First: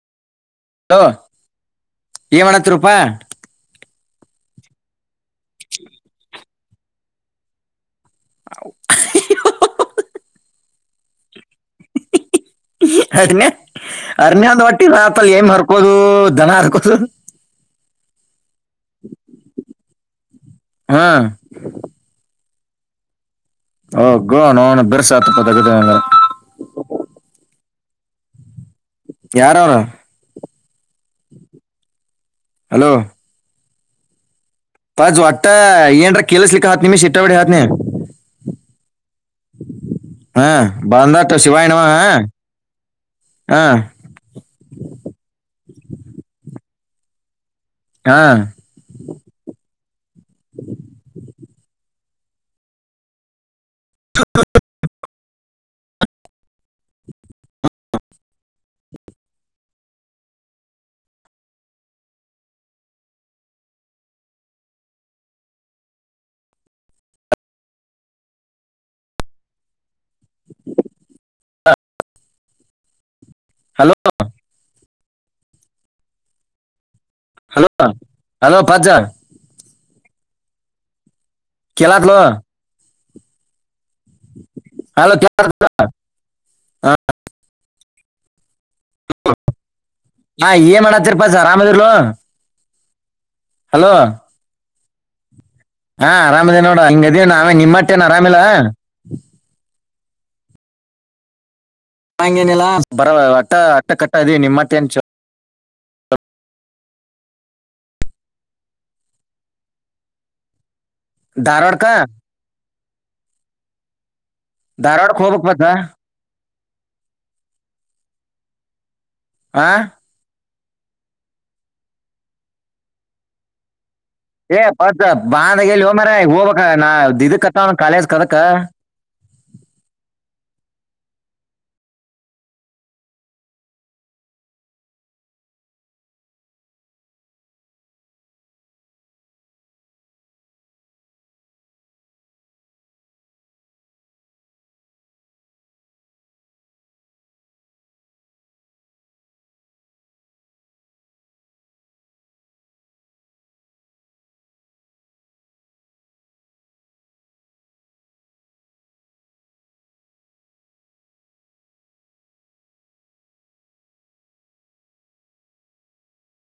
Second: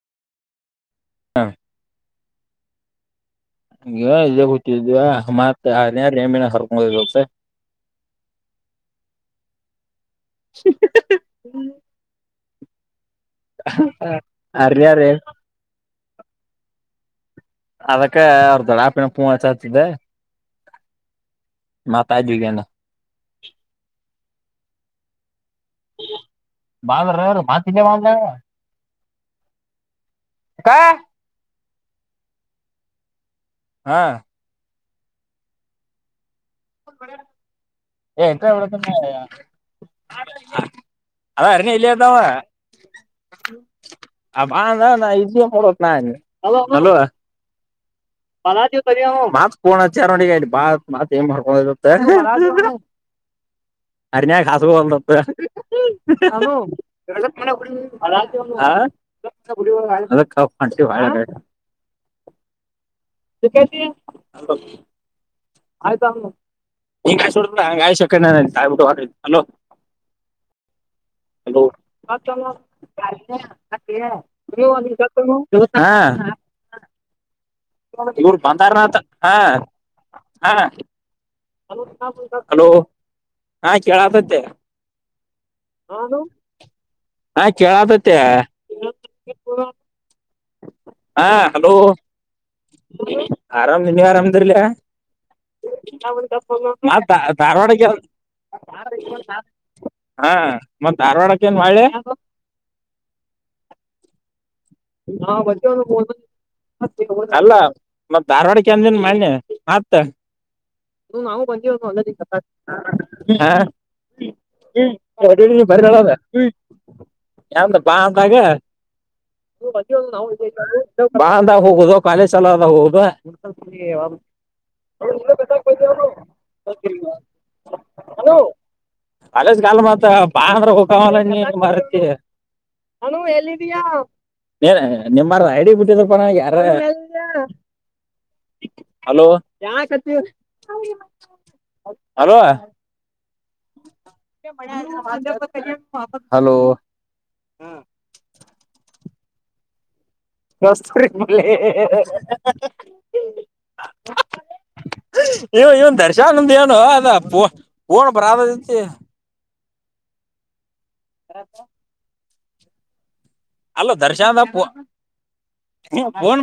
hello ಏಮಣತ್ರರು ಪ್ಪ ಈ ಇದ ಗೊತ್ತ ಮತ್ಾರ ಹೆ ಹರ್ಕೊಂಡಸ ಹ ಹ್ಮ ಹ್ಮ ಅಡ್ನೇ ಅರನೇದ ಒಟ್ಟಿ ಆರ್ಯಾರ ರಾತಲ್ಲಿ ಏಮ್ ಮರ್ಕೋದು ದನ ಆರ್ಕೋದು ಅದಕ್ಕೆ ಅರ್ ೆ ಪುಚತದೆ ಹ್ಮ್ ಮಾತ ದಗಂದ ಹಓ ಗೋ ನಣ ಬೆರ್ಸತ್ಪ ಬಲ್ರು ಮಾ ಕ ಮಾಡ ಯಾರ ಅವರ ಕ ಹಲೋ ಹಾ ತಾಜ್ ಒಟ್ಟ ಏನ್ ಕಲ ಸ್ ಲಕ್ಕ ಹತ್ ನಿಮ್ಮ ಶಿಟಾವಡೆ ಆತ್ ನೀ ಏ ಎಂತ ಹಾ ಬಾಧಾರತ ಅದ ಅರ್ನಿ ಶಿಿವಾಯನು ಇಲ್ಲೇ ಹಾ ಅದಾವ ಹ ನ ಅಲ್ವಾ ಹಾ ಪಲ ಮಾತ್ಫೋನ್ ಅಚಾರತ್ ಮಾ ಮಾಡ್ಕ ಹ ಅರಿನ್ಯಾಗ ಹ್ಯಾಸ್ಗೊಲ್ದತ್ತ..... [unintelligible] [unintelligible] ಆಯಿತಲ್ಲ ಇಂಗ್ಯಾಯಿಸಿ ಹೊಡದ್ ಬೀಡಾ ಅಂಗಾಸಿ ಹೊದ್ರಾಯಿತು ಹಲೋ ಹಲೋ...... ಹಲೋ [unintelligible] ಹಾ ಹಲೋ ಇವರು ಹಲೋ ಪಜ್ಜ ಬಂದಾರನಂತ ಹಾ.... ಹಾ ಕೇಳಾತ್ಲೋ ಲೋ ಹಾ ಕೇಳತತೆ ಹಲೋ ಕೇಳ ಕೆಳತತ್ತ ಹಾ ಏನ್ ಮಾಡತಿರ್ ಪಾ ಸ ರರಾಮದರ್ಲು ಹ [unintelligible] ಆರಾಮ್್ದ ನೀವ್ ಆರಾಮದಲಯಾ ಹಾ ಆರಾಮ್ದೇ ನೋಡ ಹಂಗದೀ ನಾವ ಧಾರವಾಡಕ್ಕೆ ನಿಮ್ಮಟ್ಟೆ ಏನ್ ಆರಾಮಿಲ್ಲ ಹಾ ಮತ್ತತ್ ಧಾರವಾಡಕ್ಕ ಏನ್ ಮಾಡಳೆ ಹಾಂಗೇನಿಲ್ಲ ಬರ ಅಟ್ಟ ಅಟ್ಟ ಕಟ್ಟ ಇ ನಿಮ್ಮ ಹಾ ಬಚೆನು ಬತ [unintelligible] ಅಲ್ಲಾ ಮ ಧಾರವಾಡಕ್ಕೆ ಅಂದನ್ ಮಾನ್ಯ ಮತ್ ಇ ನಾವು ಧಾರವಾಡಕ್ಕ ಬಂದಿವವ ಅಲ್ಲ ಧಾರವಾಡಕ್ ಹೋಗ್ಬೇಕ್ ಹ್ಮ ಬತ್ತ ಬ ಯಂತ ಬಾ ಅಂತಾಗ ಆ ನೀವು ಬಂದಿ ಒ ನಾವು ಬಾಂದಾಗ ಹೋಗುದು ಕಾಲೇಜ್ ಚಲಾಗ ಹೋಗುದು ಏ ಬತ್ ಬಾಂದಾಗ ಎಲ್ಲಿ ಹೋ ಮಾರ ಹೋಗ್ಬೇಕ ನಾಿದಕ್ತ್ತ ಒನ್ ಕಾಲೇಜ್ ಕದಕ ಕಾಲೇಜ್ ಕಾಲ ಮರ್ತ ನಾನ ಎಲ್ಲಿದಯಾ ನೀನ್ ನಿಮ್ಮಾರ ಐಡಿ ಬಿಟ್ಟಿದಪ್ಪ ನನ್ಗೆ ಯಾರ ಅಲವ ಹಲೋ ಇವನ್ ದರ್ಶನ್ಂದ ಏನು ಅದ ಪ ಪೂಣ ಬರಾದ ಹರಪ್ಪ ಅಲ್ಲ ದರ್ಶನದ